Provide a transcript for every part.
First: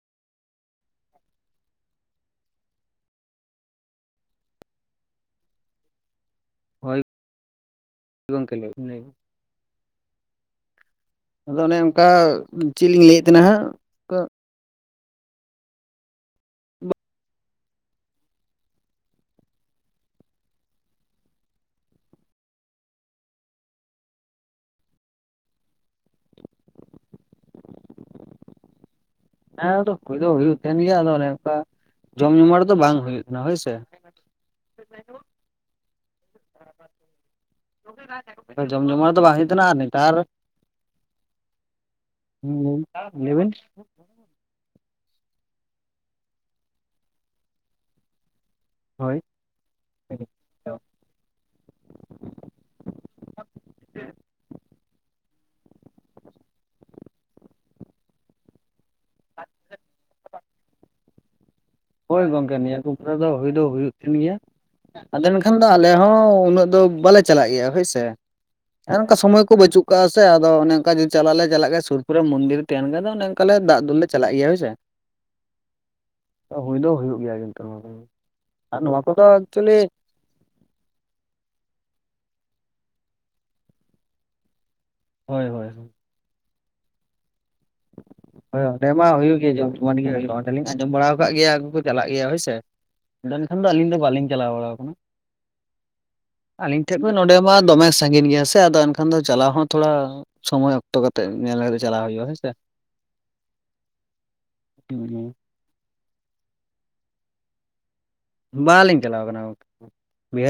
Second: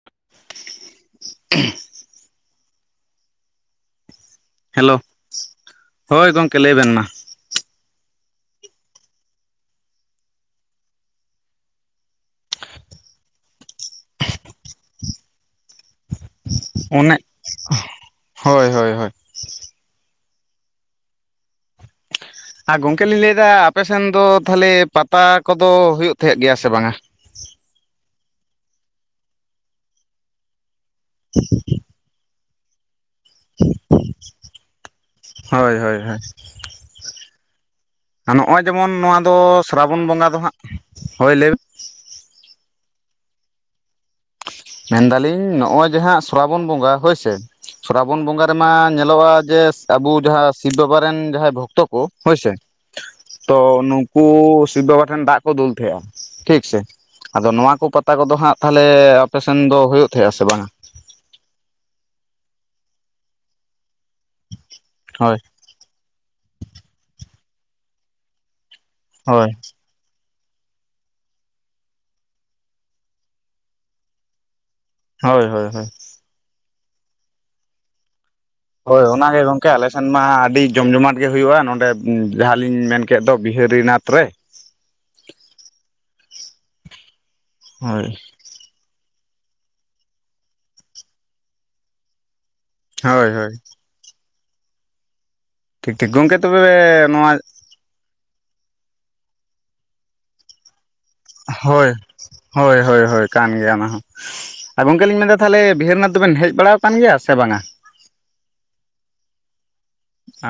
[unintelligible] Hello ᱦᱚᱭ ᱜᱚᱢᱠᱮ ᱞᱟᱹᱭ ᱵᱮᱱᱢᱟ ᱥᱤᱵᱚᱝᱠᱮᱞᱮ [unintelligible] ᱟᱫᱚ ᱚᱱᱮ ᱚᱱᱠᱟ ᱪᱮᱫ ᱞᱤᱧ ᱞᱟᱹᱭᱮᱫ ᱛᱟᱦᱮᱱᱟ ᱦᱟᱸᱜ ᱦᱮᱸ ᱚᱱᱮ ᱦᱚᱭ ᱦᱚᱭ ᱦᱚᱭ ᱟᱨ ᱜᱚᱝᱠᱮ ᱞᱤᱧ ᱞᱟᱹᱭᱮᱫᱟ ᱟᱯᱮᱥᱮᱱ ᱫᱚ ᱛᱟᱦᱚᱞᱮ ᱯᱟᱛᱟ ᱠᱚᱫᱚ ᱦᱩᱭᱩᱜ ᱛᱟᱦᱮᱸᱫ ᱜᱮᱭᱟ ᱥᱮ ᱵᱟᱝᱟ ᱦᱮᱸ ᱦᱩᱭ ᱫᱚ ᱦᱩᱭᱩᱜ ᱛᱟᱦᱮᱱ ᱜᱮᱭᱟ ᱟᱫᱚ ᱚᱱᱮ ᱚᱱᱠᱟ ᱡᱚᱢ ᱧᱩ ᱨᱮ ᱫᱚ ᱵᱟᱝ ᱦᱩᱭᱩᱜ ᱛᱟᱦᱮᱱᱟ ᱦᱳᱭ ᱥᱮ ᱦᱚᱭ ᱦᱚᱭ ᱦᱮᱸ ᱱᱚᱜᱼᱚᱭ [inaudible] ᱡᱚᱢ ᱡᱮᱢᱚᱱ ᱡᱚᱢᱟ ᱱᱚᱣᱟ ᱫᱚ ᱵᱟᱝ ᱦᱩᱭᱩᱜ ᱠᱟᱱᱟ ᱟᱨ ᱥᱨᱟᱵᱚᱱ ᱱᱮᱛᱟᱨ ᱵᱚᱸᱜᱟ ᱫᱚ ᱦᱟᱸᱜ ᱦᱳᱭ ᱞᱟᱹᱭ [inaudible] ᱢᱮᱱᱫᱟᱞᱤᱧ ᱱᱚᱜ ᱚᱭ ᱡᱟᱦᱟᱸ ᱥᱨᱟᱵᱚᱱ ᱵᱚᱸᱜᱟ ᱦᱚᱭᱥᱮ ᱥᱚᱨᱨᱟᱵᱚᱱ ᱵᱚᱸᱜᱟ ᱨᱮᱢᱟ ᱦᱳᱭ ᱧᱮᱞᱚᱜᱼᱟ ᱡᱮ ᱟᱵᱚ ᱡᱟᱦᱟᱸ ᱥᱤᱵ ᱵᱟᱵᱟᱨᱮᱱ ᱡᱟᱦᱟᱸᱭ ᱵᱷᱚᱠᱛᱚ ᱠᱚ ᱦᱳᱭᱥᱮ ᱛᱚ ᱱᱩᱠᱩ ᱥᱤᱵ ᱵᱟᱵᱟ ᱴᱷᱮᱱ ᱫᱟᱜ ᱠᱚ ᱫᱩᱞ ᱛᱟᱦᱮᱸᱼᱟ ᱴᱷᱤᱠ ᱥᱮ ᱟᱫᱚ ᱱᱚᱣᱟ ᱠᱚ ᱯᱟᱛᱟ ᱠᱚᱫᱚ ᱦᱟᱸᱜ ᱛᱟᱦᱚᱞᱮ ᱟᱯᱮᱥᱮᱱ ᱫᱚ ᱦᱩᱭᱩᱜ ᱛᱟᱦᱮᱸᱜᱼᱟ ᱥᱮ ᱵᱟᱝᱟ ᱦᱚᱭ ᱜᱚᱝᱠᱮ ᱱᱤᱭᱟᱹ ᱠᱚ [inaudible] ᱫᱚ ᱦᱩᱭ ᱫᱚ ᱦᱩᱭᱩᱜ ᱜᱮᱭᱟ ᱟᱫᱚ ᱦᱳᱭ ᱮᱠᱷᱟᱱ ᱟᱞᱮ ᱦᱚᱸ ᱩᱱᱟᱹᱜ ᱫᱚ ᱵᱟᱞᱮ ᱪᱟᱞᱟᱜ ᱜᱮᱭᱟ ᱦᱳᱭ ᱥᱮ ᱦᱚ ᱱᱚᱱᱠᱟ ᱥᱚᱢᱚᱭ ᱦᱳᱭ ᱠᱚ ᱵᱟᱹᱪᱩᱜ ᱠᱟᱜᱼᱟ ᱥᱮ ᱟᱫᱚ ᱚᱱ ᱚᱱᱠᱟ ᱡᱩᱫᱤ ᱪᱟᱞᱟᱜ ᱞᱮ ᱪᱟᱞᱟᱜ ᱠᱷᱟ ᱥᱩᱨ ᱠᱚᱨᱮ ᱢᱚᱱᱫᱤᱨ ᱛᱟᱦᱮᱱ ᱠᱷᱟᱱ ᱚᱱ ᱚᱱᱠᱟ ᱞᱮ ᱫᱩᱞ ᱞᱮ ᱪᱟᱞᱟᱜ ᱜᱮᱭᱟ ᱦᱳᱭ ᱥᱮ ᱦᱳᱭ ᱦᱳᱭ‌ ᱦᱳᱭ ᱦᱩᱭ ᱫᱚ ᱦᱩᱭᱩᱜ ᱜᱮᱭᱟ [unintelligible] ᱠᱤᱱᱛᱩ ᱟᱨ ᱱᱚᱣᱟ ᱦᱳᱭ ᱠᱚᱫᱚ ᱚᱱᱟᱜᱮ ᱜᱚᱝᱠᱮ ᱮᱠᱪᱩᱭᱮᱞᱤ ᱟᱞᱮᱥᱮᱱ ᱢᱟ ᱟᱹᱰᱤ ᱡᱚᱢ ᱡᱚᱢᱟᱴ ᱜᱮ ᱦᱩᱭᱩᱜᱼᱟ ᱱᱚᱸᱰᱮ ᱡᱟᱦᱟᱸᱞᱤᱧ ᱢᱮᱱᱠᱮᱫ ᱫᱚ ᱵᱤᱦᱟᱹᱨᱤᱱᱟᱛᱷ ᱨᱮ ᱾ ᱦᱳᱭ ᱦᱳᱭ ᱦᱳᱭ ᱾ ᱦᱳᱭ ᱚᱸᱰᱮ ᱢᱟ ᱦᱩᱭᱩᱜ ᱜᱮᱭᱟ ᱡᱚᱢ ᱡᱚᱢᱟᱜ ᱜᱮ ᱦᱩᱭᱩᱜᱼᱟ ᱚᱸᱰᱮ ᱞᱤᱧ ᱟᱸᱡᱚᱢ ᱵᱟᱲᱟ ᱟᱠᱟᱜ ᱜᱮᱭᱟ ᱟᱜᱩ ᱠᱚ ᱪᱟᱞᱟᱜ ᱜᱮᱭᱟ ᱦᱳᱭᱥᱮ ᱾ ᱦᱳᱭ [inaudible] ᱦᱳᱭ ᱱᱮᱠᱷᱟᱱ ᱫᱚ ᱟᱹᱞᱤᱧ ᱫᱚ ᱵᱟᱹᱞᱤᱧ ᱪᱟᱞᱟᱣ ᱵᱟᱲᱟᱣ ᱟᱠᱟᱱᱟ ᱴᱷᱤᱠ ᱴᱷᱤᱠ ᱜᱚᱝᱠᱮ ᱾ ᱛᱚᱵᱮ ᱟᱹᱞᱤᱧ ᱴᱷᱮᱡ ᱫᱚ ᱱᱚᱣᱟ ᱱᱚᱰᱮ ᱢᱟ ᱫᱚᱢᱮ ᱥᱟᱺᱜᱤᱧ ᱜᱮᱭᱟ ᱥᱮ ᱟᱫᱚ ᱮᱱᱠᱷᱟᱱ ᱫᱚ ᱪᱟᱞᱟᱣ ᱦᱚᱸ ᱛᱷᱚᱲᱟ ᱥᱚᱢᱚᱭ ᱚᱠᱛᱚ ᱠᱟᱛᱮ ᱧᱮᱞ ᱠᱟᱛᱮ ᱦᱳᱭ ᱪᱟᱞᱟᱣ ᱦᱩᱭᱩᱜᱼᱟ ᱦᱮᱸ ᱥᱮ ᱾ ᱦᱳᱭ ᱦᱳᱭ ᱦᱳᱭ ᱠᱟᱱ ᱜᱮᱭᱟ ᱚᱱᱟ ᱦᱚᱸ ᱟᱨ ᱜᱚᱢᱠᱮ ᱞᱤᱧ ᱢᱮᱱ ᱮᱫᱟ ᱛᱟᱦᱚᱞᱮ ᱵᱤᱦᱟᱹᱨᱤᱱᱟᱛᱷ ᱫᱚᱵᱤᱱ ᱦᱮᱡ ᱵᱟᱲᱟᱣ ᱠᱟᱱ ᱜᱮᱭᱟ ᱥᱮ ᱵᱟᱝᱟ ᱵᱟᱝ ᱞᱤᱧ ᱪᱟᱞᱟᱣ ᱟᱠᱟᱱᱟ ᱜᱚᱢᱠᱮ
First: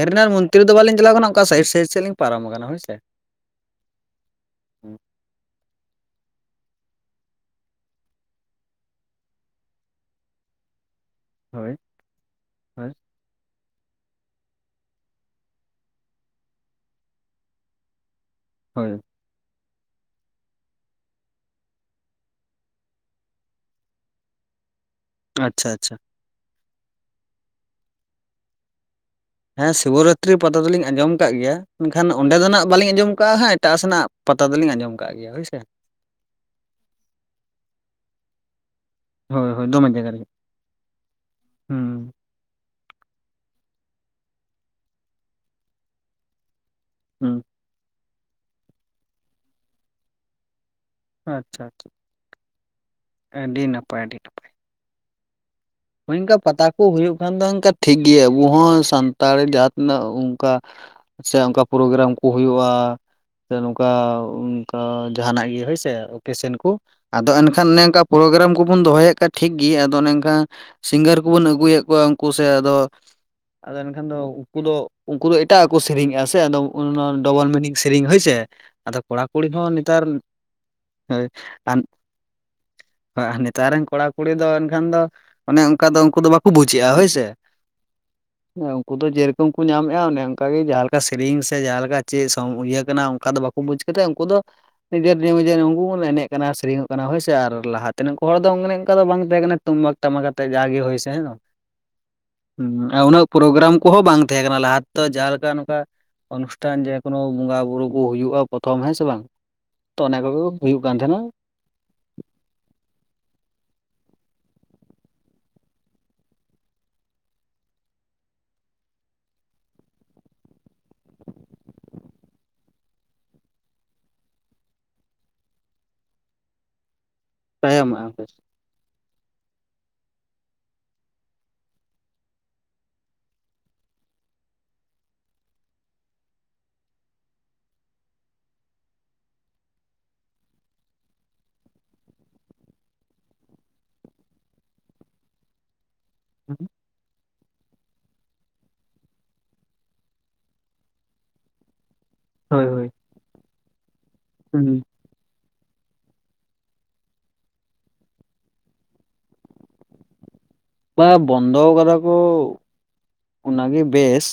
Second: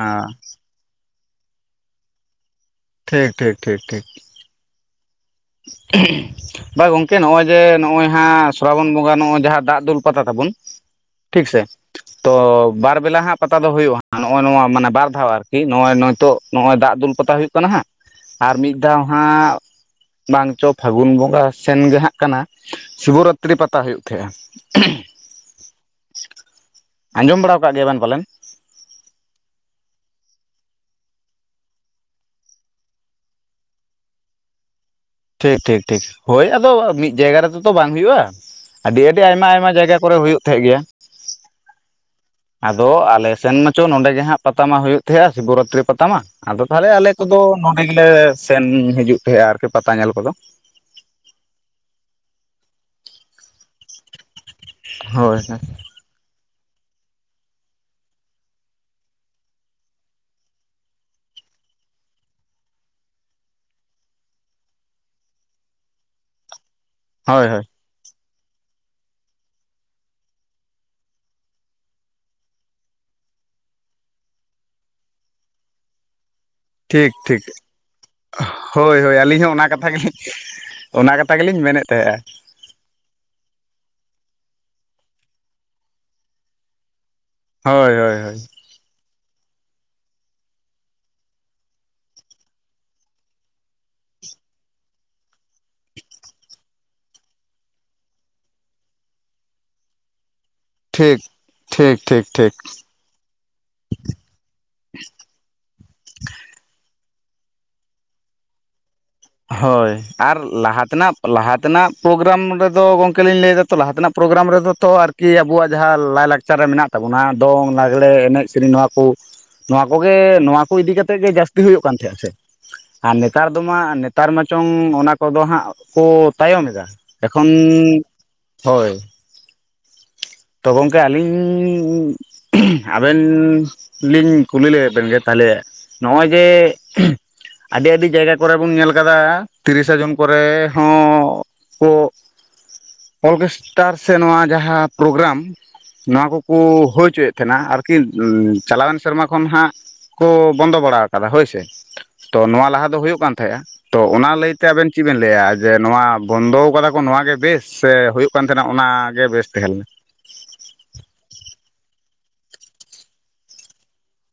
ᱚ [unintelligible] ᱛᱤᱛ ᱨᱮ ᱫᱚ ᱵᱟᱞᱤᱧ ᱪᱟᱞᱟᱣ ᱠᱟᱱᱟ ᱚᱱᱠᱟ ᱥᱟᱭᱤᱰ ᱥᱟᱭᱤᱰ ᱥᱮᱫ ᱞᱤᱧ ᱯᱟᱨᱚᱢ ᱟᱠᱟᱱᱟ ᱦᱳᱭ ᱥᱮ ᱾ ᱴᱷᱤᱠ ᱴᱷᱤᱠ ᱴᱷᱤᱠ ᱴᱷᱤᱠ [inaudible] ᱵᱟ ᱜᱚᱝᱠᱮ ᱱᱚᱜ-ᱚᱭ ᱡᱮ ᱱᱚᱜ-ᱚᱭ ᱦᱟᱸᱜ ᱥᱨᱟᱵᱚᱱ ᱵᱚᱸᱜᱟ ᱱᱚᱜ-ᱚᱭ ᱡᱟᱦᱟᱸ ᱫᱟᱜ ᱫᱩᱞ ᱯᱟᱛᱟ ᱛᱟᱵᱚᱱ ᱴᱷᱤᱠ ᱥᱮ ᱦᱳᱭ ᱛᱚ ᱦᱳᱭ ᱵᱟᱨ ᱵᱮᱞᱟ ᱦᱟᱸᱜ ᱯᱟᱛᱟ ᱫᱚ ᱦᱳᱭᱳᱜ-ᱟ ᱱᱚᱜ-ᱚᱭ ᱱᱚᱣᱟ ᱢᱟᱱᱮ ᱵᱟᱨ ᱫᱷᱟᱣ ᱟᱨᱠᱤ ᱱᱚᱜᱼᱚᱭ ᱱᱤᱛᱚᱜ ᱱᱚᱜᱼᱚᱭ ᱫᱟᱜ ᱫᱩᱞ ᱯᱟᱛᱟ ᱦᱩᱭᱩᱜ ᱠᱟᱱᱟ ᱦᱟᱸᱜ ᱾ ᱟᱨ ᱢᱤᱫ ᱦᱳᱭ ᱫᱷᱟᱣ ᱦᱟᱸᱜ ᱵᱟᱝ ᱪᱚ ᱯᱷᱟᱹᱜᱩᱱ ᱵᱚᱸᱜᱟ ᱥᱮᱱ ᱜᱮ ᱦᱟᱸᱜ ᱠᱟᱱᱟ ᱥᱤᱵᱚᱨᱟᱛᱨᱤ ᱯᱟᱛᱟ ᱦᱩᱭᱩᱜ ᱛᱟᱦᱮᱸᱼᱟ ᱾ ᱟᱪᱪᱷᱟ ᱟᱪᱪᱷᱟ ᱾ ᱟᱸᱡᱚᱢ ᱵᱟᱲᱟᱣ ᱠᱟᱫ ᱜᱮᱭᱟᱵᱮᱱ ᱯᱟᱞᱮᱱ ᱾ ᱦᱮᱸ ᱥᱤᱵᱚᱨᱟᱛᱨᱤ ᱯᱟᱛᱟ ᱫᱚᱞᱤᱧ ᱟᱸᱡᱚᱢ ᱠᱟᱜ ᱜᱮᱭᱟ ᱢᱮᱱᱠᱷᱟᱱ ᱚᱸᱰᱮ ᱫᱚ ᱱᱟᱜ ᱵᱟᱞᱤᱧ ᱟᱸᱡᱚᱢ ᱠᱟᱜᱼᱟ ᱦᱟᱸᱜ ᱮᱴᱟᱜ ᱥᱮᱱᱟᱜ ᱯᱟᱛᱟ ᱫᱚᱞᱤᱧ ᱟᱸᱡᱚᱢ ᱠᱟᱜ ᱜᱮᱭᱟ ᱦᱳᱭ ᱥᱮ ᱴᱷᱤᱠ ᱴᱷᱤᱠ ᱴᱷᱤᱠ ᱦᱳᱭ ᱟᱫᱚ ᱢᱤᱫ ᱡᱟᱭᱜᱟ ᱨᱮᱫᱚ ᱛᱚ ᱵᱟᱝ ᱦᱩᱭᱩᱜᱼᱟ ᱾ ᱟᱹᱰᱤ ᱟᱹᱰᱤ ᱟᱭᱢᱟ ᱦᱳᱭ ᱦᱳᱭ ᱟᱭᱢᱟ ᱫᱚᱢᱮ ᱡᱟᱭᱜᱟ ᱠᱚᱨᱮ ᱨᱮᱜᱮ ᱦᱩᱭᱩᱜ ᱛᱟᱦᱮᱸᱜ ᱜᱮᱭᱟ ᱾ ᱦᱩᱸ ᱟᱫᱚ ᱟᱞᱮ ᱥᱮᱱ ᱢᱟᱪᱚ ᱱᱚᱰᱮ ᱜᱮ ᱦᱟᱸᱜ ᱯᱟᱛᱟ ᱢᱟ ᱦᱩᱭᱩᱜ ᱛᱟᱦᱮᱸᱜᱼᱟ ᱥᱤᱵᱚᱨᱟᱛᱨᱤ ᱯᱟᱛᱟ ᱢᱟ ᱾ ᱟᱫᱚ ᱛᱟᱦᱚᱞᱮ ᱟᱞᱮ ᱦᱩᱸ ᱠᱚᱫᱚ ᱱᱚᱰᱮ ᱜᱮᱞᱮ ᱥᱮᱱ ᱦᱤᱡᱩᱜ ᱛᱟᱦᱮᱸᱜᱼᱟ ᱟᱨᱠᱤ ᱯᱟᱛᱟ ᱧᱮᱞ ᱠᱚᱫᱚ ᱟᱪᱪᱷᱟ ᱟᱪᱪᱷᱟ ᱾ ᱟᱹᱰᱤ ᱱᱟᱯᱟᱭ ᱟᱹᱰᱤ ᱦᱳᱭ ᱦᱮᱸ ᱾ ᱳᱭ [inaudible] ᱝᱠᱟ ᱯᱟᱛᱟ ᱠᱚ ᱦᱩᱭ ᱚᱱᱠᱟ ᱯᱟᱛᱟ ᱠᱚ ᱦᱩᱭᱩᱜ ᱠᱷᱟᱱ ᱫᱚ ᱴᱷᱤᱠ ᱜᱮᱭᱟ ᱟᱵᱚ ᱦᱚᱸ ᱥᱟᱱᱛᱟᱲ ᱡᱟᱛ ᱛᱤᱱᱟᱹᱜ ᱚᱱᱠᱟ ᱥᱮ ᱚᱱᱠᱟ ᱯᱨᱳᱜᱨᱟᱢ ᱠᱚ ᱦᱩᱭᱩᱜᱼᱟ ᱾ ᱥᱮ ᱱᱚᱝᱠᱟ ᱚᱱᱠᱟ ᱡᱟᱦᱟᱱᱟᱜ ᱜᱮ ᱦᱳᱭᱥᱮ ᱳᱠᱮᱥᱮᱱ ᱠᱚ ᱟᱫᱚ ᱦᱳᱭ ᱦᱳᱭ ᱮᱱᱠᱷᱟᱱ ᱚᱱᱮᱝᱠᱟ ᱯᱨᱳᱜᱨᱟᱢ ᱠᱚᱵᱚᱱ ᱫᱚᱦᱚᱭᱮᱫ ᱠᱷᱟᱡ ᱴᱷᱤᱠ ᱜᱮ ᱟᱫᱚ ᱚᱱᱮᱝᱠᱟᱱ ᱥᱤᱝᱜᱟᱨ ᱠᱚᱵᱚᱱ ᱟᱹᱜᱩᱭᱮᱫ ᱠᱚᱣᱟ ᱩᱱᱠᱩ ᱥᱮ ᱟᱫᱚ ᱟᱫᱚ ᱮᱱᱠᱷᱟᱱ ᱫᱚ ᱩᱱᱠᱩ ᱫᱚ ᱩᱱᱠᱩ ᱫᱚ ᱮᱴᱟᱜ ᱠᱚ ᱥᱮᱨᱮᱧᱮᱜᱼᱟ ᱥᱮ ᱟᱫᱚ ᱚᱱᱮ ᱴᱷᱤᱠ ᱚᱱᱟ ᱴᱷᱤᱠ ᱰᱚᱵᱚᱞ ᱢᱤᱱᱤᱝ ᱥᱮᱨᱮᱧ ᱦᱳᱭᱥᱮ ᱦᱳᱭ ᱟᱫᱚ ᱦᱳᱭ ᱠᱚᱲᱟ ᱟᱹᱞᱤᱧ ᱠᱩᱲᱤ ᱚᱱᱟ ᱦᱚᱸ ᱠᱟᱛᱷᱟ ᱱᱮᱛᱟᱨ ᱜᱮᱞᱤᱧ ᱚᱱᱟ ᱠᱟᱛᱷᱟ ᱜᱮᱞᱤᱧ ᱢᱮᱱᱮᱫ ᱛᱟᱦᱮᱫ-ᱟ ᱾ ᱦᱳ [unintelligible] ᱟᱨ ᱱᱮᱛᱟᱨ ᱨᱮᱱ ᱠᱚᱲᱟ ᱠᱩᱲᱤ ᱫᱚ ᱮᱱᱠᱷᱟᱱ ᱫᱚ ᱚᱱᱮ ᱚᱱᱠᱟ ᱫᱚ ᱩᱱᱠᱩ ᱫᱚ ᱵᱟᱠᱚ ᱵᱩᱡᱽ ᱮᱫᱼᱟ ᱦᱳᱭ ᱥᱮ ᱾ ᱦᱳᱭ ᱦᱳᱭ ᱦᱳᱭ ᱾ ᱦᱮᱸ ᱩᱱᱠᱩ ᱫᱚ ᱡᱮᱨᱚᱠᱚᱢ ᱠᱚ ᱧᱟᱢᱮᱫᱼᱟ ᱚᱱᱮ ᱚᱱᱠᱟ ᱜᱮ ᱡᱟᱦᱟᱸ ᱞᱮᱠᱟ ᱥᱮᱨᱮᱧ ᱥᱮ ᱡᱟᱦᱟᱸ ᱞᱮᱠᱟ ᱪᱮᱫ [unintelligible] [unintelligible] ᱠᱟᱱᱟ ᱚᱱᱠᱟ ᱫᱚ ᱵᱟᱠᱚ [unintelligible] ᱵᱩᱡᱽ ᱠᱟᱛᱮᱫ ᱩᱱᱠᱩ ᱫᱚ ᱱᱤᱡᱮᱨ [unintelligible] ᱱᱤᱡᱮᱨ ᱩᱱᱠᱩ ᱠᱚ ᱮᱱᱮᱡ ᱠᱟᱱᱟ ᱥᱮᱨᱮᱧᱚᱜ ᱠᱟᱱᱟ ᱦᱳᱭ ᱥᱮ ᱟᱨ ᱞᱟᱦᱟ ᱛᱮᱱ ᱠᱚ ᱦᱚᱲ ᱫᱚ ᱚᱱᱮ ᱚᱱᱠᱟ ᱫᱚ ᱵᱟᱝ ᱛᱟᱦᱮᱸ ᱠᱟᱱᱟ [unintelligible] ᱼᱼ ᱴᱟᱢᱟᱠ ᱠᱟᱛᱮ ᱡᱟᱦᱟ ᱜᱮ ᱦᱩᱭ ᱥᱮ ᱴᱷᱤᱠ ᱴᱷᱤᱠ ᱴᱷᱤᱠ ᱴᱷᱤᱠ [unintelligible] ᱦᱩᱸ ᱟᱨ ᱩᱱᱟᱹᱜ ᱯᱨᱳᱜᱨᱟᱢ ᱠᱚᱦᱚᱸ ᱵᱟᱝ ᱛᱟᱦᱮᱸ ᱠᱟᱱᱟ ᱞᱟᱦᱟ ᱛᱮ ᱫᱚ ᱡᱟᱦᱟᱸ ᱞᱮᱠᱟ ᱱᱚᱝᱠᱟ ᱚᱱᱩᱥᱴᱷᱟᱱ ᱡᱮᱠᱳᱱᱚ ᱵᱚᱸᱜᱟ ᱵᱩᱨᱩ ᱠᱚ ᱦᱳᱭᱳᱼᱟ ᱯᱨᱚᱛᱷᱚᱢ ᱦᱮᱸᱥᱮᱼᱼ ᱦᱳᱭ ᱟᱨ ᱞᱟᱦᱟ ᱛᱮᱱᱟᱜ ᱛᱟᱦᱮᱱᱟ ᱞᱟᱦᱟ ᱛᱮᱱᱟᱜᱼᱼ ᱯᱨᱳᱜᱨᱟᱢ ᱨᱮᱫᱚ ᱜᱚᱝᱠᱮ ᱞᱤᱧ ᱞᱟᱹᱭ ᱮᱫᱟ ᱛᱚ ᱞᱟᱦᱟ ᱛᱮᱱᱟᱜ ᱯᱨᱳᱜᱨᱟᱢ ᱨᱮᱫᱚ ᱛᱚ ᱟᱨᱠᱤ ᱟᱵᱚᱣᱟᱜ ᱡᱟᱦᱟᱸ ᱞᱟᱭ ᱞᱟᱠᱪᱟᱨ ᱨᱮ ᱢᱮᱱᱟᱜ ᱛᱟᱵᱚᱱᱟ ᱫᱚᱝ ᱞᱟᱜᱽᱲᱮ ᱮᱱᱮᱡ ᱥᱮᱨᱮᱧ ᱱᱚᱣᱟ ᱠᱚ ᱱᱚᱣᱟ ᱠᱚᱜᱮ ᱱᱚᱣᱟ ᱠᱚ ᱤᱫᱤ ᱠᱟᱛᱮᱜ ᱜᱮ ᱡᱟᱹᱥᱛᱤ ᱦᱩᱭᱩᱜ ᱠᱟᱱ ᱛᱟᱦᱮᱸᱫᱼᱟ ᱥᱮ ᱟᱨ ᱱᱮᱛᱟᱨ ᱫᱚ ᱢᱟ ᱱᱮᱛᱟᱨ ᱢᱟᱪᱚᱝ ᱚᱱᱟ ᱠᱚᱫᱚ ᱦᱟᱸᱜ ᱠᱚ ᱛᱟᱭᱚᱢ ᱮᱫᱟ ᱮᱠᱷᱚᱱ [unintelligible] ᱛᱟᱭᱚᱢᱟᱜᱼᱟ ᱦᱳᱭ ᱾ ᱛᱚ ᱜᱚᱝᱠᱮ ᱟᱹᱞᱤᱧ [unintelligible] ᱟᱵᱮᱱ ᱞᱤᱧ ᱠᱩᱞᱤ ᱞᱮᱜᱮ ᱵᱮᱱ ᱜᱮ ᱛᱟᱦᱚᱞᱮ ᱱᱚᱜᱼᱚᱭ ᱡᱮ ᱟᱹᱰᱤ ᱟᱹᱰᱤ ᱡᱟᱭᱜᱟ ᱠᱚᱨᱮ ᱵᱚᱱ ᱧᱮᱞ ᱟᱠᱟᱫᱟ ᱛᱤᱨᱤᱥᱮ ᱡᱩᱱ ᱠᱚᱨᱮ ᱦᱚᱸ ᱠᱚ ᱚᱨᱠᱮᱥᱴᱟᱨ ᱥᱮ ᱱᱚᱣᱟ ᱡᱟᱦᱟᱸ ᱯᱨᱳᱜᱨᱟᱢ ᱱᱚᱣᱟ ᱠᱚᱠᱚ ᱦᱳᱭ ᱦᱚᱪᱚᱭᱮᱫ ᱛᱟᱦᱮᱸᱱᱟ ᱟᱨᱠᱤ ᱪᱟᱞᱟᱣᱮᱱ ᱥᱮᱨᱢᱟ ᱠᱷᱚᱱ ᱦᱟᱸᱜ ᱠᱚ ᱵᱚᱱᱫᱚ ᱵᱟᱲᱟ ᱠᱟᱫᱟ ᱦᱳᱭ ᱥᱮ ᱛᱚ ᱦᱳᱭ ᱱᱚᱣᱟ ᱞᱟᱦᱟ ᱦᱳᱭ ᱫᱚ ᱦᱩᱭᱩᱜ ᱠᱟᱱ ᱛᱟᱦᱮᱸᱫᱼᱟ ᱛᱚ ᱚᱱᱟ ᱞᱟᱹᱭᱛᱮ ᱦᱩᱸ ᱟᱵᱮᱱ ᱪᱮᱫ ᱵᱮᱱ ᱞᱟᱹᱭᱟ ᱡᱮ ᱱᱚᱣᱟ ᱵᱚᱱᱫᱚ ᱟᱠᱟᱫᱟ ᱠᱚ ᱱᱚᱣᱟ ᱜᱮ ᱵᱮᱥ ᱥᱮ ᱦᱩᱭᱩᱜ ᱠᱟᱱ ᱛᱟᱸᱦᱮᱱᱟ ᱚᱱᱟᱜ ᱜᱮ ᱵᱮᱥ ᱛᱟᱦᱮᱸ ᱞᱮᱱᱟ ᱵᱟᱝᱟ ᱵᱚᱱᱫᱚ ᱟᱠᱟᱫᱟ ᱠᱚ ᱚᱱᱟᱜᱮ ᱵᱮᱥ᱾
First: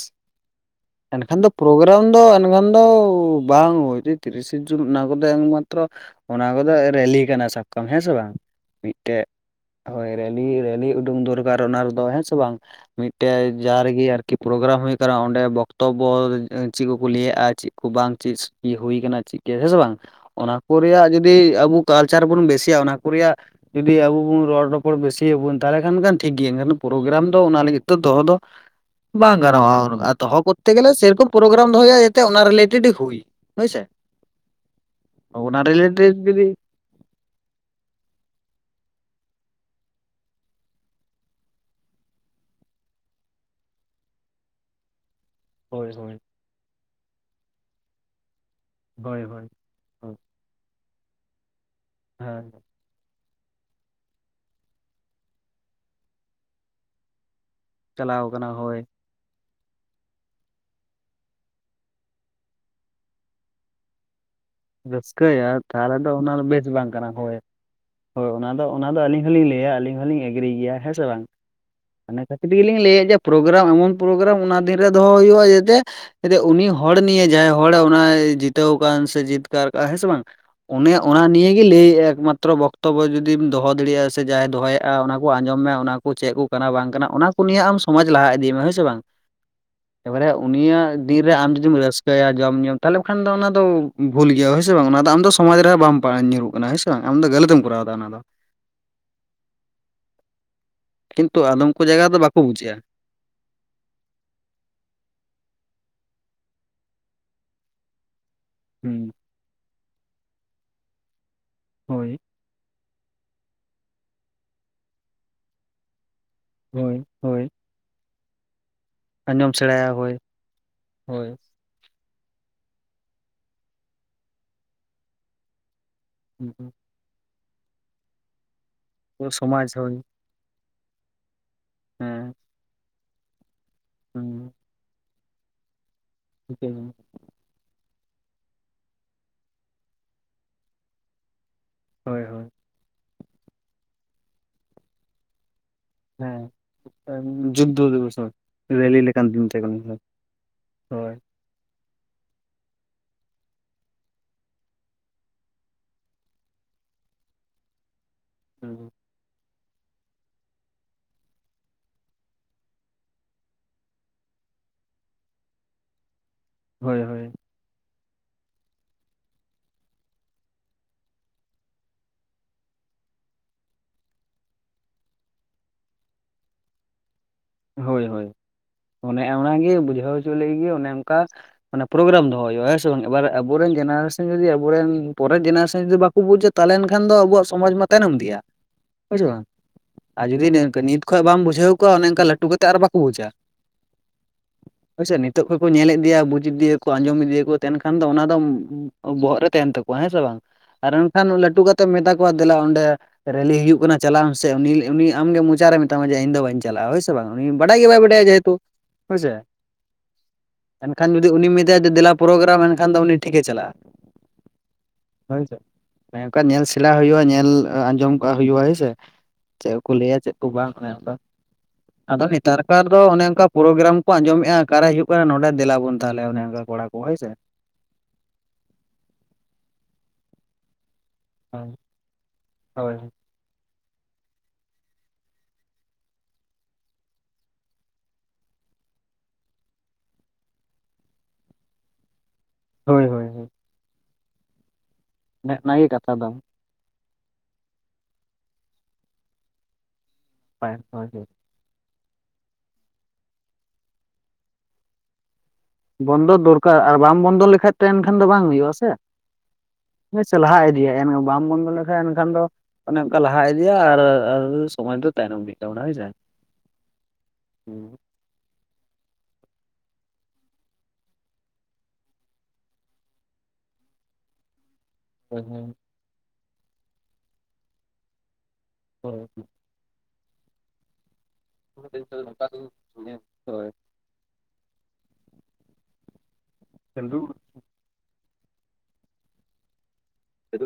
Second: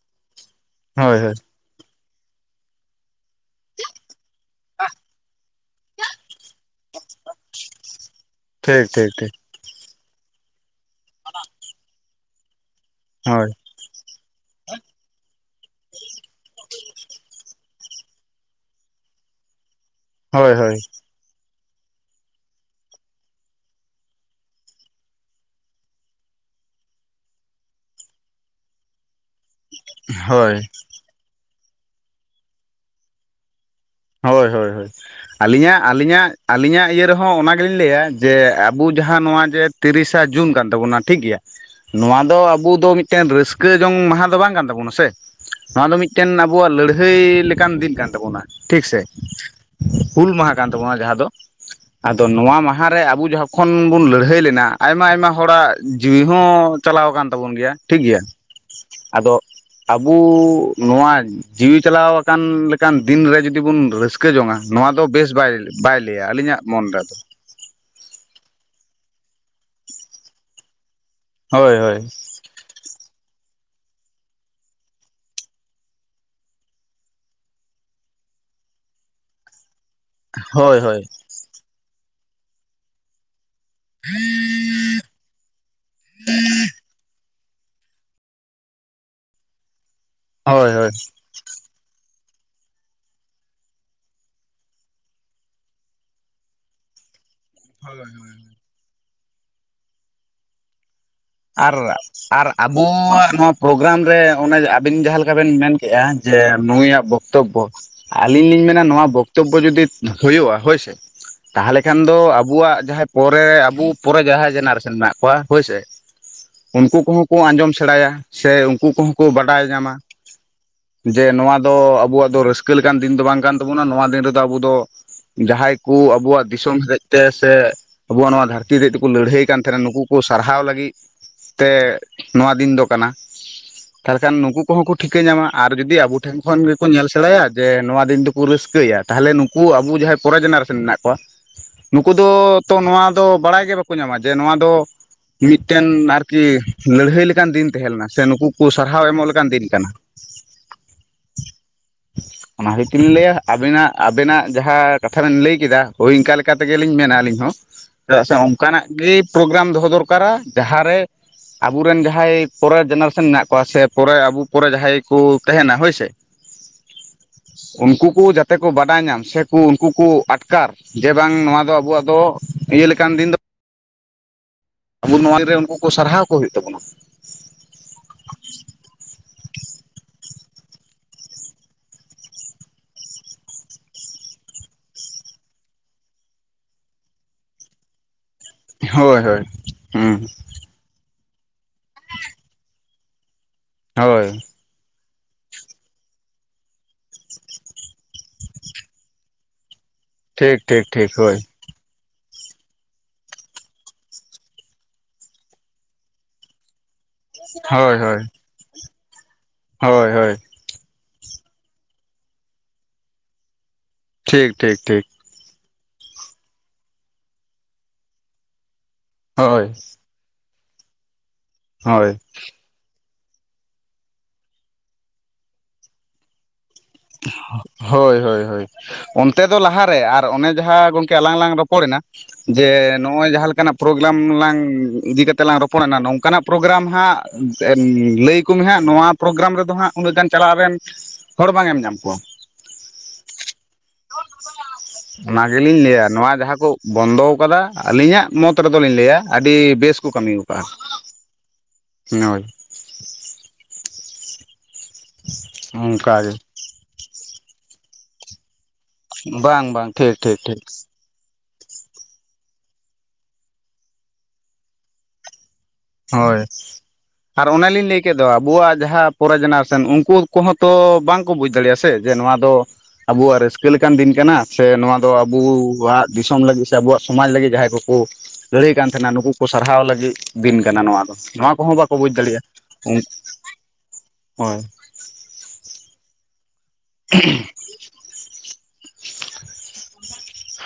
ᱦᱳᱭ ᱦᱳᱭ ᱮᱱᱠᱷᱟᱱ ᱫᱚ ᱯᱨᱳᱜᱨᱟᱢ ᱫᱚ ᱮᱱᱠᱷᱟᱱ ᱫᱚ ᱵᱟᱝ ᱦᱳᱭ ᱛᱤᱨᱤᱥᱮ ᱡᱩᱱ ᱚᱱᱟ ᱠᱚᱫᱚ ᱮᱢ ᱜᱟᱱᱚᱜ ᱛᱚ ᱚᱱᱟ ᱠᱚᱫᱚ ᱨᱮᱞᱤ ᱠᱟᱱᱟ ᱥᱟᱵᱠᱟᱵᱟᱢ ᱦᱮᱸ ᱥᱮ ᱵᱟᱝ ᱴᱷᱤᱠ ᱴᱷᱤᱠ ᱢᱤᱫᱴᱮᱡ ᱴᱷᱤᱠ ᱦᱳᱭ ᱨᱮᱞᱤ ᱨᱮᱞᱤ ᱩᱰᱩᱝ ᱫᱚᱨᱠᱟᱨ ᱚᱱᱟ ᱨᱮᱫᱚ ᱦᱮᱸ ᱥᱮ ᱵᱟᱝ ᱦᱳᱭ ᱢᱤᱫᱴᱮᱡ ᱡᱟᱦᱟ ᱨᱮᱜᱮ ᱟᱨᱠᱤ ᱯᱨᱳᱜᱨᱟᱢ ᱦᱳᱭ ᱟᱠᱟᱱᱟ ᱚᱸᱰᱮ [unintelligible] ᱵᱚᱠᱛᱛᱚᱵᱚ ᱪᱮᱫ ᱠᱚᱠᱚ ᱞᱟᱹᱭᱟᱜᱼᱟ ᱪᱮᱫ ᱠᱚ ᱵᱟᱝ ᱪᱮᱫ ᱤᱭᱟᱹ ᱦᱩᱭᱟ ᱠᱟᱱᱟ ᱪᱮᱫ ᱦᱮᱸ ᱥᱮ ᱵᱟᱝ ᱦᱳᱭ ᱚᱱᱟ ᱠᱚ ᱦᱳᱭ ᱨᱮᱭᱟᱜ ᱡᱩᱫᱤ ᱟᱵᱚ ᱠᱟᱞᱪᱟᱨ ᱵᱚᱱ ᱵᱮᱥᱤᱭᱟ ᱚᱱᱟ ᱠᱚ ᱨᱮᱭᱟᱜ ᱡᱩᱫᱤ ᱟᱵᱚ ᱵᱚᱱ ᱨᱚᱲ ᱨᱚᱯᱚᱲ ᱵᱮᱥᱤᱭᱟᱵᱚᱱ ᱛᱟᱦᱚᱞᱮ ᱠᱷᱟᱱ [unintelligible] ᱴᱷᱤᱠᱜᱮᱭᱟ ᱮᱠᱷᱟᱱ ᱯᱨᱳᱜᱨᱟᱢ ᱫᱚ ᱚᱱᱟ ᱞᱟᱹᱜᱤᱫ ᱛᱮ ᱫᱚᱦᱚ ᱫᱚ ᱵᱟᱝ ᱜᱟᱱᱚᱜᱼᱟ᱾ ᱟᱨ ᱫᱚᱦᱚ ᱦᱳᱭ [unintelligible] ᱥᱮᱨᱚᱠᱚᱢ ᱯᱨᱳᱜᱨᱟᱢ ᱫᱚᱦᱚᱭᱟ ᱡᱟᱛᱮ ᱚᱱᱟ ᱨᱤᱞᱮᱴᱮᱰ ᱦᱩᱭ, ᱦᱩᱭ ᱥᱮ ᱦᱳᱭ ᱦᱳᱭ ᱦᱳᱭ ᱟᱹᱞᱤᱧᱟᱜ ᱟᱹᱞᱤᱧᱟᱜ ᱡᱩᱫᱤ ᱟᱹᱞᱤᱧᱟᱜ ᱤᱭᱟᱹ ᱨᱮᱦᱚᱸ ᱚᱱᱟ ᱜᱮᱞᱤᱧ ᱞᱟᱹᱭᱟ ᱡᱮ ᱟᱵᱚ ᱡᱟᱦᱟᱸ ᱱᱚᱣᱟ ᱡᱮ ᱛᱤᱨᱤᱥᱟ ᱡᱩᱱ ᱠᱟᱱ ᱛᱟᱵᱚᱱᱟ ᱴᱷᱤᱠ ᱜᱮᱭᱟ᱾ ᱱᱚᱣᱟ ᱫᱚ ᱟᱵᱚ ᱫᱚ ᱢᱤᱫᱴᱮᱱ ᱨᱟᱹᱥᱠᱟᱹ ᱡᱚᱝ ᱢᱟᱦᱟ ᱫᱚ ᱵᱟᱝ ᱠᱟᱱ ᱛᱟᱵᱚᱱᱟ ᱥᱮ ᱱᱚᱣᱟ ᱦᱳᱭ ᱫᱚ ᱦᱳᱭ ᱢᱤᱫᱴᱮᱱ ᱟᱵᱚᱣᱟᱜ ᱞᱟᱹᱲᱦᱟᱹᱭ ᱞᱮᱠᱟᱱ ᱫᱤᱱ ᱠᱟᱱ ᱛᱟᱵᱳᱱᱟ ᱴᱷᱤᱠ ᱥᱮ ᱦᱳᱭ ᱦᱳᱭ ᱦᱳᱭ ᱦᱩᱞ ᱢᱟᱦᱟ ᱠᱟᱱ ᱛᱟᱵᱚᱱᱟ ᱡᱟᱦᱟᱸ ᱫᱚ ᱟᱫᱚ ᱦᱮᱸ ᱱᱚᱣᱟ ᱢᱟᱦᱟ ᱡᱟᱦᱟᱸ ᱨᱮ ᱟᱵᱩ ᱡᱚᱠᱷᱚᱱ ᱵᱚᱱ ᱞᱟᱹᱲᱦᱟᱹᱭ ᱞᱮᱱᱟ ᱟᱭᱢᱟ ᱟᱭᱢᱟ ᱦᱚᱲᱟᱜ ᱡᱤᱣᱤ ᱦᱚᱸ ᱪᱟᱞᱟᱣ ᱟᱠᱟᱱ ᱛᱟᱵᱚᱱ ᱜᱮᱭᱟ ᱴᱷᱤᱠ ᱜᱮᱭᱟ᱾ ᱪᱟᱞᱟᱣ ᱠᱟᱱᱟ ᱦᱳᱭ ᱟᱫᱚ ᱟᱵᱩ ᱱᱚᱣᱟ ᱡᱤᱣᱤ ᱪᱟᱞᱟᱣ ᱟᱠᱟᱱ ᱞᱮᱠᱟᱱ ᱫᱤᱱ ᱨᱮ ᱡᱩᱫᱤ ᱡᱩᱫᱤ ᱵᱚᱱ ᱨᱟᱹᱥᱠᱟᱹ ᱡᱚᱝᱟ ᱱᱚᱣᱟ ᱫᱚ ᱵᱮᱥ ᱨᱟᱹᱥᱠᱟᱹᱭᱟ ᱵᱟᱭ ᱛᱟᱦᱚᱞᱮ ᱫᱚ ᱞᱟᱹᱭᱟ ᱚᱱᱟ ᱫᱚ ᱟᱹᱞᱤᱧᱟᱜ ᱵᱮᱥ ᱢᱚᱱ ᱵᱟᱝ ᱠᱟᱱᱟ ᱨᱮᱫᱚ ᱦᱳᱭ ᱦᱳᱭ ᱚᱱᱟ ᱫᱚ ᱚᱱᱟ ᱫᱚ ᱟᱹᱞᱤᱧ ᱦᱚᱸᱞᱤᱧ ᱞᱟᱹᱭᱟ ᱟᱹᱞᱤᱧ ᱦᱚᱞᱤᱧ ᱮᱜᱽᱨᱤ ᱜᱮᱭᱟ ᱦᱮᱸ ᱥᱮ ᱵᱟᱝ ᱦᱳᱭ ᱦᱳᱭ᱾ ᱚᱱᱟᱮ ᱠᱷᱟᱹᱛᱤᱨ ᱜᱮᱞᱤᱧ ᱞᱟᱹᱭᱮᱫ ᱡᱮ ᱯᱨᱳᱜᱨᱟᱢ ᱮᱢᱚᱱ ᱯᱨᱳᱜᱨᱟᱢ ᱚᱱᱟ ᱫᱤᱱ ᱨᱮ ᱫᱚᱦᱚ ᱦᱩᱭᱩᱜᱼᱟ ᱡᱟᱛᱮ ᱡᱟᱛᱮ ᱩᱱᱤ ᱦᱚᱲ ᱱᱤᱭᱮ ᱡᱟᱦᱟᱸᱭ ᱦᱚᱲ ᱚᱱᱟᱭ ᱡᱤᱛᱟᱹᱣ ᱟᱠᱟᱱ ᱥᱮ ᱡᱤᱛᱠᱟᱹᱨ ᱟᱠᱟᱜᱟ ᱦᱮᱸ ᱥᱮ ᱵᱟᱝ ᱦᱳᱭ ᱚᱱᱮ ᱦᱳᱭ ᱚᱱᱟ ᱱᱤᱭᱟᱹ ᱜᱮ ᱞᱟᱹᱭ ᱮᱠᱢᱟᱛᱨᱚ ᱵᱚᱠᱛᱚᱵᱚ ᱡᱩᱫᱤ ᱡᱩᱫᱤᱢ ᱫᱚᱦᱚ ᱫᱟᱲᱮᱭᱟᱜᱼᱟ ᱥᱮ ᱡᱟᱦᱟᱸᱟᱭ ᱫᱚᱦᱚᱭᱮᱫᱼᱟ ᱚᱱᱟ ᱠᱚ ᱟᱸᱡᱚᱢ ᱢᱮ ᱚᱱᱟ ᱠᱚ ᱪᱮᱫ ᱠᱚ ᱠᱟᱱᱟ ᱵᱟᱝ ᱠᱟᱱᱟ ᱚᱱᱟ ᱠᱚ ᱱᱤᱭᱟᱹ ᱟᱢ ᱥᱚᱢᱟᱡᱽ ᱞᱟᱦᱟ ᱤᱫᱤᱭ ᱢᱮ ᱦᱳᱭᱥᱮ ᱵᱟᱝ ᱮᱵᱟᱨᱮ ᱦᱳᱭ ᱩᱱᱤᱭᱟᱜ ᱫᱤᱱ ᱨᱮ ᱟᱢ ᱡᱩᱫᱤᱢ ᱨᱟᱹᱥᱠᱟᱹ ᱨᱤᱠᱟᱹᱭᱟ ᱡᱚᱢ ᱧᱩ ᱛᱟᱦᱚᱞᱮ ᱠᱷᱟᱱ ᱫᱚ ᱚᱱᱟ ᱫᱚ ᱵᱷᱩᱞ ᱜᱮᱭᱟ᱾ ᱦᱳᱭᱥᱮ ᱵᱟᱝ ᱚᱱᱟ ᱫᱚ ᱟᱢ ᱫᱚ ᱥᱚᱢᱟᱡᱽ ᱨᱮᱦᱚᱸ ᱵᱟᱢ ᱯᱟᱲᱦᱟᱜ ᱧᱩᱨᱩᱜᱼᱟ ᱚᱱᱟ ᱜᱮ ᱥᱮ ᱵᱟᱝ ᱟᱢ ᱫᱚ ᱜᱟᱹᱞᱟᱹᱛ ᱮᱢ ᱦᱚᱭ ᱦᱚᱭ ᱠᱤᱱᱛᱩ ᱟᱫᱚᱢ ᱟᱨ ᱠᱚ ᱡᱟᱭᱜᱟ ᱫᱚ ᱵᱟᱠᱚ ᱟᱨ ᱵᱩᱡᱮᱜᱼᱟ ᱟᱵᱚᱣᱟᱜ ᱱᱚᱣᱟ ᱯᱨᱳᱜᱨᱟᱢ ᱨᱮ ᱚᱱᱮ ᱟᱹᱵᱤᱱ ᱡᱟᱦᱟᱸ ᱞᱮᱠᱟ ᱵᱤᱱ ᱢᱮᱱ ᱠᱮᱫᱮᱜᱼᱟ ᱡᱮ ᱱᱩᱭᱟᱜ ᱵᱚᱠᱛᱛᱚᱵᱚ ᱟᱹᱞᱤᱧ ᱞᱤᱧ ᱢᱮᱱᱟ ᱦᱩᱸ ᱱᱚᱣᱟ ᱵᱚᱠᱛᱛᱚᱵᱚ ᱡᱩᱚᱫᱤ ᱦᱩᱭᱩᱜᱼᱟ, ᱦᱳᱭᱥᱮ ᱛᱟᱦᱚᱞᱮ ᱠᱷᱟᱱ ᱫᱚ ᱦᱳᱭ ᱟᱵᱚ ᱟᱵᱚᱣᱟᱜ ᱡᱟᱦᱟᱸᱭ ᱯᱚᱨᱮ ᱟᱵᱩ ᱯᱚᱨᱮ ᱡᱟᱦᱟᱸᱭ ᱡᱮᱱᱟᱨᱮᱥᱚᱱ ᱢᱮᱱᱟᱜ ᱠᱚᱣᱟ ᱦᱳᱭᱥᱮ ᱦᱳᱭ ᱩᱱᱠᱩ ᱠᱚᱦᱚᱸ ᱠᱚ ᱦᱳᱭ ᱟᱸᱡᱚᱢ ᱥᱮᱸᱬᱟᱭᱟ ᱥᱮ ᱩᱱᱠᱩ ᱠᱚᱦᱚᱸ ᱠᱚ ᱟᱸᱡᱚᱢ ᱵᱟᱰᱟᱭ ᱧᱟᱢᱟ ᱥᱮᱬᱟᱭᱟ ᱦᱳᱭ ᱡᱮ ᱦᱳᱭ ᱱᱚᱣᱟ ᱫᱚ ᱟᱵᱚᱣᱟᱜ ᱫᱚ ᱨᱟᱹᱥᱠᱟᱹ ᱞᱮᱠᱟᱱ ᱫᱤᱱ ᱫᱚ ᱵᱟᱝ ᱠᱟᱱ ᱛᱟᱵᱚᱱᱟ ᱱᱚᱣᱟ ᱫᱤᱱ ᱨᱮᱫᱚ ᱟᱵᱚ ᱫᱚ ᱡᱟᱦᱟᱸᱭ ᱠᱩ ᱟᱵᱚᱣᱟᱜ ᱫᱤᱥᱚᱢ ᱦᱮᱡ ᱛᱮ ᱥᱮ ᱟᱵᱚᱣᱟᱜ ᱱᱚᱣᱟ ᱫᱷᱟᱹᱨᱛᱤ ᱦᱚᱛᱮᱡ ᱯᱩᱨᱟᱹ ᱞᱟᱹᱲᱦᱟᱹᱭ ᱠᱟᱱ ᱥᱚᱢᱟᱡᱽ ᱛᱟᱦᱮᱱᱟ ᱦᱳᱭ ᱱᱩᱠᱩ ᱠᱚ ᱥᱟᱨᱦᱟᱣ ᱞᱟᱹᱜᱤᱫ ᱛᱮ ᱦᱮᱸ ᱱᱚᱣᱟ ᱫᱤᱱ ᱫᱚ ᱠᱟᱱᱟ ᱛᱟᱦᱚᱞᱮ ᱦᱩᱸ ᱠᱷᱟᱱ ᱱᱩᱠᱩ ᱠᱚᱦᱚᱸ ᱠᱚ ᱴᱷᱤᱠᱟᱹ ᱧᱟᱢᱟ ᱟᱨ ᱡᱩᱫᱤ ᱟᱵᱚ ᱴᱷᱮᱱ ᱠᱷᱚᱱ ᱴᱷᱤᱠᱟᱹ ᱜᱮᱠᱚ ᱜᱮᱭᱟ ᱧᱮᱞ ᱥᱮᱸᱬᱟᱭᱟ ᱾ ᱡᱮ ᱱᱚᱣᱟ ᱫᱤᱱ ᱫᱚᱠᱚ ᱨᱟᱹᱥᱠᱟᱹᱭᱟ ᱛᱟᱦᱞᱮ ᱱᱩᱠᱩ ᱟᱵᱚ ᱡᱟᱦᱟᱸᱭ ᱯᱚᱨᱮᱨ ᱡᱮᱱᱟᱨᱮᱥᱚᱱ ᱢᱮᱱᱟᱜ ᱠᱚᱣᱟ ᱱᱩᱠᱩ ᱦᱳᱭ ᱫᱚ ᱦᱳᱭ ᱛᱚ ᱱᱚᱣᱟ ᱫᱚ ᱵᱟᱲᱟᱭ ᱜᱮ ᱵᱟᱠᱚ ᱧᱟᱢᱟ ᱡᱮ ᱱᱚᱣᱟ ᱫᱚ ᱢᱤᱫᱴᱮᱱ ᱟᱨᱠᱤ ᱦᱮᱸ ᱞᱟᱹᱲᱦᱟᱹᱭ ᱞᱮᱠᱟᱱ ᱫᱤᱱ ᱡᱩᱫᱽᱫᱷᱚ ᱛᱟᱦᱮᱸ ᱞᱮᱱᱟ ᱫᱤᱵᱚᱥ ᱥᱮ ᱦᱳᱭ ᱱᱩᱠᱩ ᱠᱚ ᱥᱟᱨᱦᱟᱣ ᱮᱢᱚᱜ ᱞᱮᱠᱟᱱ ᱫᱤᱱ ᱠᱟᱱᱟ ᱾ ᱦᱳᱭ ᱾ ᱢᱟᱹᱦᱤᱛᱤᱧ ᱞᱟᱹᱭᱟ ᱟᱵᱤᱱᱟᱜ ᱟᱵᱤᱱᱟᱜ ᱡᱟᱦᱟᱸ ᱠᱟᱛᱷᱟ ᱵᱮᱱ ᱞᱟᱹᱭ ᱠᱮᱫᱟ ᱦᱳᱭ ᱤᱱᱠᱟ ᱞᱮᱠᱟ ᱛᱮᱜᱮ ᱞᱤᱧ ᱢᱮᱱᱟ ᱟᱹᱞᱤᱧ ᱦᱚᱸ ᱪᱮᱫᱟᱜ ᱥᱮ ᱚᱱᱠᱟᱱᱟᱜ ᱜᱮ ᱯᱨᱳᱜᱨᱟᱢ ᱫᱚᱦᱚ ᱫᱚᱨᱠᱟᱨᱟ ᱡᱟᱦᱟᱸᱨᱮ ᱟᱵᱚᱨᱮᱱ ᱡᱟᱦᱟᱸᱭ ᱯᱚᱨᱮ ᱡᱮᱱᱟᱨᱮᱥᱚᱱ ᱢᱮᱱᱟᱜ ᱠᱚᱣᱟ ᱥᱮ ᱯᱚᱨᱮ ᱟᱵᱚ ᱯᱚᱨᱮ ᱡᱟᱦᱟᱸᱭ ᱠᱚ ᱛᱟᱦᱮᱱᱟ ᱦᱳᱭ ᱥᱮ ᱦᱳᱭ ᱦᱳᱭ ᱾ ᱩᱱᱠᱩ ᱠᱚ ᱡᱟᱛᱮ ᱠᱚ ᱵᱟᱰᱟᱭ ᱧᱟᱢ ᱥᱮ ᱠᱚ ᱩᱱᱠᱩ ᱠᱚ ᱟᱴᱠᱟᱨ ᱡᱮ ᱵᱟᱝ ᱱᱚᱣᱟ ᱫᱚ ᱟᱵᱚᱣᱟᱜ ᱫᱚ ᱤᱭᱟᱹ ᱞᱮᱠᱟᱱ ᱫᱤᱱ ᱫᱚ ᱟᱵᱚ ᱱᱚᱣᱟ ᱨᱮ ᱩᱱᱠᱩ ᱠᱚ ᱥᱟᱨᱦᱟᱣ ᱠᱚ ᱦᱩᱭᱩᱜ ᱛᱟᱵᱚᱱᱟ ᱾ ᱦᱳᱭ ᱦᱳᱭ ᱾ ᱚᱱᱮ ᱚᱱᱟ ᱜᱮ ᱵᱩᱡᱷᱟᱹᱣ ᱦᱚᱪᱚ ᱞᱟᱹᱜᱤᱫ ᱜᱮ ᱚᱱᱮ ᱚᱱᱠᱟ ᱾ ᱢᱮ ᱯᱨᱳᱜᱨᱟᱢ ᱫᱚᱦᱚ ᱦᱩᱭᱩᱜᱼᱟ ᱦᱮᱸ ᱥᱮ ᱵᱟᱝ ᱮᱵᱟᱨ ᱟᱵᱚᱨᱮᱱ ᱡᱮᱱᱟᱨᱮᱥᱮᱱ ᱡᱩᱫᱤ ᱟᱵᱚᱨᱮᱱ ᱯᱚᱨᱮᱨ ᱡᱮᱱᱟᱨᱮᱥᱮᱱ ᱡᱩᱫᱤ ᱵᱟᱝ ᱵᱟᱠᱩ ᱵᱩᱡᱟ ᱛᱟᱞᱮᱱ ᱠᱷᱟᱱ ᱫᱚ ᱟᱵᱚᱣᱟᱜ ᱥᱚᱢᱟᱡ ᱢᱟ ᱛᱟᱭᱱᱚᱢ ᱤᱫᱤᱜᱼᱟ ᱦᱳᱭ ᱵᱩᱡᱷᱟᱹᱣ ᱦᱳᱭ ᱵᱟᱝ ᱟᱨ ᱦᱩᱸ ᱡᱩᱫᱤ ᱱᱤᱛ ᱠᱷᱚᱡ ᱵᱟᱢ ᱵᱩᱡᱷᱟᱹᱣ ᱠᱚᱣᱟ ᱚᱱᱮ ᱚᱱᱠᱟ ᱞᱟᱹᱩ ᱠᱟᱛᱮᱫ ᱟᱨ ᱵᱟᱠᱚ ᱵᱩᱡᱟ ᱾ ᱦᱳᱭ ᱾ ᱦᱸᱭᱥᱮ ᱱᱤᱛᱚᱜ ᱠᱷᱚᱱᱚᱡ ᱠᱚ ᱧᱮᱞ ᱤᱫᱤᱭᱟ ᱵᱩᱡ ᱤᱫᱤᱭᱟᱠᱚ ᱟᱸᱡᱚᱢ ᱤᱫᱤᱭᱟᱠᱚ ᱛᱮᱱᱠᱷᱟᱱ ᱫᱚ ᱚᱱᱟ ᱫᱚ ᱵᱚᱦᱚᱜ ᱨᱮ ᱛᱟᱦᱮᱱ ᱛᱟᱠᱚᱣᱟ ᱾ ᱦᱮᱸ ᱥᱮ ᱵᱟᱝ ᱴᱷᱤᱠ ᱴᱷᱤᱠ ᱟᱨ ᱴᱷᱤᱠ ᱮᱱᱠᱷᱟᱱ ᱦᱳᱭ ᱞᱟᱹᱴᱩ ᱠᱟᱛᱮᱢ ᱢᱮᱛᱟ ᱠᱚᱣᱟ ᱫᱮᱞᱟ ᱚᱸᱰᱮ ᱨᱮᱞᱤ ᱦᱩᱭᱩᱜ ᱠᱟᱱᱟ ᱪᱟᱞᱟᱜᱼᱟᱢ ᱥᱮ ᱩᱱᱤ ᱩᱱᱤ ᱟᱢᱜᱮ ᱢᱚᱪᱟᱨᱮ ᱢᱮᱛᱟᱢᱟ ᱡᱮ ᱤᱧ ᱫᱚ ᱵᱟᱹᱧ ᱪᱟᱞᱟᱜᱼᱟ ᱦᱳᱭ ᱾ ᱵᱟᱝ ᱩᱱᱤ ᱵᱟᱰᱟᱭ ᱜᱮ ᱦᱳᱭ ᱵᱟᱭ ᱦᱳᱭ ᱵᱟᱰᱟᱭᱟ ᱡᱮᱦᱮᱛᱩ ᱦᱳᱭ ᱥᱮ ᱦᱳᱭ ᱦᱳᱭ ᱾ ᱮᱱᱠᱷᱟᱱ ᱡᱩᱫᱤ ᱩᱱᱤᱢ ᱢᱮᱛᱟᱭᱟ ᱡᱮ ᱫᱮᱞᱟ ᱯᱨᱳᱜᱨᱟᱢ ᱮᱱᱠᱷᱟᱱ ᱫᱚ ᱩᱱᱤ ᱴᱷᱤᱠᱮ ᱪᱟᱞᱟᱜᱼᱟ ᱾ ᱴᱷᱤᱠ ᱴᱷᱤᱠ ᱴᱷᱤᱠ ᱾ ᱦᱳᱭ ᱥᱮ ᱾ ᱚᱱᱠᱟ ᱧᱮᱞ ᱥᱮᱬ ᱦᱩᱭᱩᱜᱼᱟ ᱧᱮᱞ ᱟᱸᱡᱚᱢ ᱠᱟᱜ ᱦᱩᱭᱩᱜᱼᱟ ᱦᱳᱭᱥᱮ ᱾ ᱦᱳᱭ ᱪᱮᱫ ᱠᱚ ᱠᱚ ᱞᱟᱹᱭᱟ ᱪᱮᱫ ᱠᱚ ᱵᱟᱝ ᱚᱱᱠᱟ ᱦᱳᱭ ᱟᱫᱚ ᱱᱮᱛᱟᱨ ᱠᱟᱨ ᱫᱚ ᱚᱱᱮ ᱚᱱᱠᱟ ᱯᱨᱜᱨᱟᱢ ᱠᱚ ᱟᱸᱡᱚᱢᱮᱫᱼᱟ ᱚᱠᱟᱨᱮ ᱦᱩᱭᱩᱜ ᱠᱟᱱᱟ ᱱᱚᱰᱮ ᱫᱮᱞᱟᱵᱚᱱ ᱛᱟᱦᱚᱞᱮ ᱚᱱᱮ ᱚᱱᱠᱟ ᱠᱚᱲᱟ ᱠᱚ ᱾ ᱦᱳᱭ ᱦᱳᱭ ᱦᱳᱭ ᱾ ᱚᱱᱛᱮ ᱫᱚ ᱞᱟᱦᱟᱮ ᱟᱨ ᱚᱱᱮ ᱡᱟᱦᱟᱸ ᱜᱚᱝᱠᱮ ᱟᱞᱟᱝ ᱞᱟᱝ ᱦᱳᱭ ᱨᱚᱯᱚᱲᱮᱱᱟ ᱡᱮ ᱱᱚᱜᱼᱚᱭ ᱡᱟᱦᱟᱸ ᱞᱮᱠᱟᱱᱟᱜ ᱯᱨᱳᱜᱨᱟᱢ ᱞᱟᱝ ᱤᱫᱤ ᱠᱟᱛᱮ ᱞᱟᱝ ᱨᱚᱯᱚᱲᱱᱟ ᱱᱚᱝᱠᱟᱱᱟᱜ ᱯᱨᱳᱜᱨᱟᱢ ᱦᱟᱸᱜ ᱞᱟᱹᱭ ᱟᱹᱭ ᱢᱮ ᱦᱟᱸᱜ ᱱᱚᱣᱟ ᱯᱨᱳᱜᱨᱟᱢ ᱨᱮᱫᱚ ᱦᱟᱸᱜ ᱩᱱᱟᱹᱜ ᱜᱟᱱ ᱪᱟᱞᱟᱣ ᱨᱮᱱ ᱦᱚᱲ ᱵᱟᱝ ᱮᱢ ᱧᱟᱢ ᱠᱚᱣᱟ ᱾ ᱦᱳᱭ ᱦᱳᱭ ᱦᱳᱭ ᱚᱱᱟ ᱜᱮ ᱞᱤᱧ ᱚᱱᱟᱜᱮ ᱞᱟᱹᱭᱟ ᱠᱟᱛᱷᱟ ᱫᱚ ᱱᱚᱣᱟ ᱡᱟᱦᱟᱸ ᱠᱚ ᱾ ᱵᱚᱱᱫᱚ ᱟᱠᱟᱫᱟ ᱟᱹᱞᱤᱧᱟᱜ ᱢᱚᱛ ᱨᱮᱫᱚ ᱞᱤᱧ ᱞᱟᱹᱭᱟ ᱟᱹᱰᱤ ᱵᱮᱥ ᱠᱚ ᱠᱟᱹᱢᱤ ᱟᱠᱟᱫᱟ ᱦᱳᱭ᱾ ᱾ ᱦᱳᱭ ᱵᱚᱱᱫᱚ ᱚᱱᱠᱟᱜᱮ ᱫᱚᱨᱠᱟᱨ ᱟᱨ ᱵᱟᱢ ᱵᱚᱱᱫᱚ ᱞᱮᱠᱟᱱᱡ ᱮᱱᱠᱷᱟᱱ ᱫᱚ ᱵᱟᱝ ᱦᱩᱭᱩᱜᱼᱟ ᱥᱮ ᱾ ᱵᱟᱝ ᱵᱟᱝ ᱴᱷᱤᱠ ᱴᱷᱤᱠ ᱴᱷᱤᱠ ᱵᱟᱢ ᱵᱚᱱᱫᱚ ᱞᱮᱠᱷᱟᱱ ᱮᱱᱠᱷᱟᱱ ᱫᱚ ᱚᱱᱮ ᱚᱱᱠᱟ ᱞᱟᱦᱟ ᱤᱫᱤᱭᱟ ᱟᱨ ᱥᱚᱢᱚᱭ ᱫᱚ ᱛᱟᱭᱱᱚᱢ ᱤᱫᱤ ᱛᱟᱵᱚᱱ ᱦᱳᱭ ᱥᱮ ᱦᱳᱭ ᱟᱨ ᱚᱱᱟ ᱞᱤᱧ ᱞᱟᱹᱭ ᱠᱮᱫ ᱟᱵᱚᱣᱟᱜ ᱡᱟᱦᱟᱸ ᱯᱚᱨᱮ ᱡᱮᱱᱟᱨᱮᱥᱚᱱ ᱩᱱᱠᱩ ᱠᱚᱦᱚᱸ ᱛᱚ ᱵᱟᱝᱠᱚ ᱵᱩᱡᱽ ᱫᱟᱲᱮᱭᱟᱜᱼᱟ ᱥᱮ ᱡᱮ ᱱᱚᱣᱟ ᱫᱚ ᱟᱵᱚᱣᱟᱜ ᱨᱟᱹᱥᱠᱟᱹ ᱞᱮᱠᱟᱱ ᱫᱤᱱ ᱠᱟᱱᱟ ᱥᱮ ᱱᱚᱣᱟ ᱦᱳᱭ ᱦᱳᱭ ᱟᱵᱚᱣᱟᱜ ᱫᱤᱥᱚᱢ ᱞᱟᱹᱜᱤᱫ ᱥᱮ ᱟᱵᱚᱣᱟᱜ ᱥᱚᱢᱟᱡᱽ ᱞᱟᱹᱜᱤᱫ ᱡᱟᱦᱟᱸᱭ ᱠᱚᱠᱚ ᱞᱟᱹᱲᱦᱟᱹᱭ ᱠᱟᱱ ᱛᱟᱦᱮᱱᱟ ᱦᱳᱭ᱾ ᱱᱩᱠᱩ ᱠᱚ ᱥᱟᱨᱦᱟᱣ ᱞᱟᱹᱜᱤᱫ ᱫᱤᱱ ᱠᱟᱱᱟ ᱱᱚᱣᱟ ᱫᱚ ᱱᱚᱣᱟ ᱠᱚᱦᱚᱸ ᱫᱟᱜ ᱵᱟᱠᱚ ᱵᱩᱡᱽ ᱫᱟᱲᱮᱭᱟᱜᱼᱟ ᱾ ᱦᱳᱭ ᱪᱟᱸᱫᱩ [inaudible] ᱫᱩ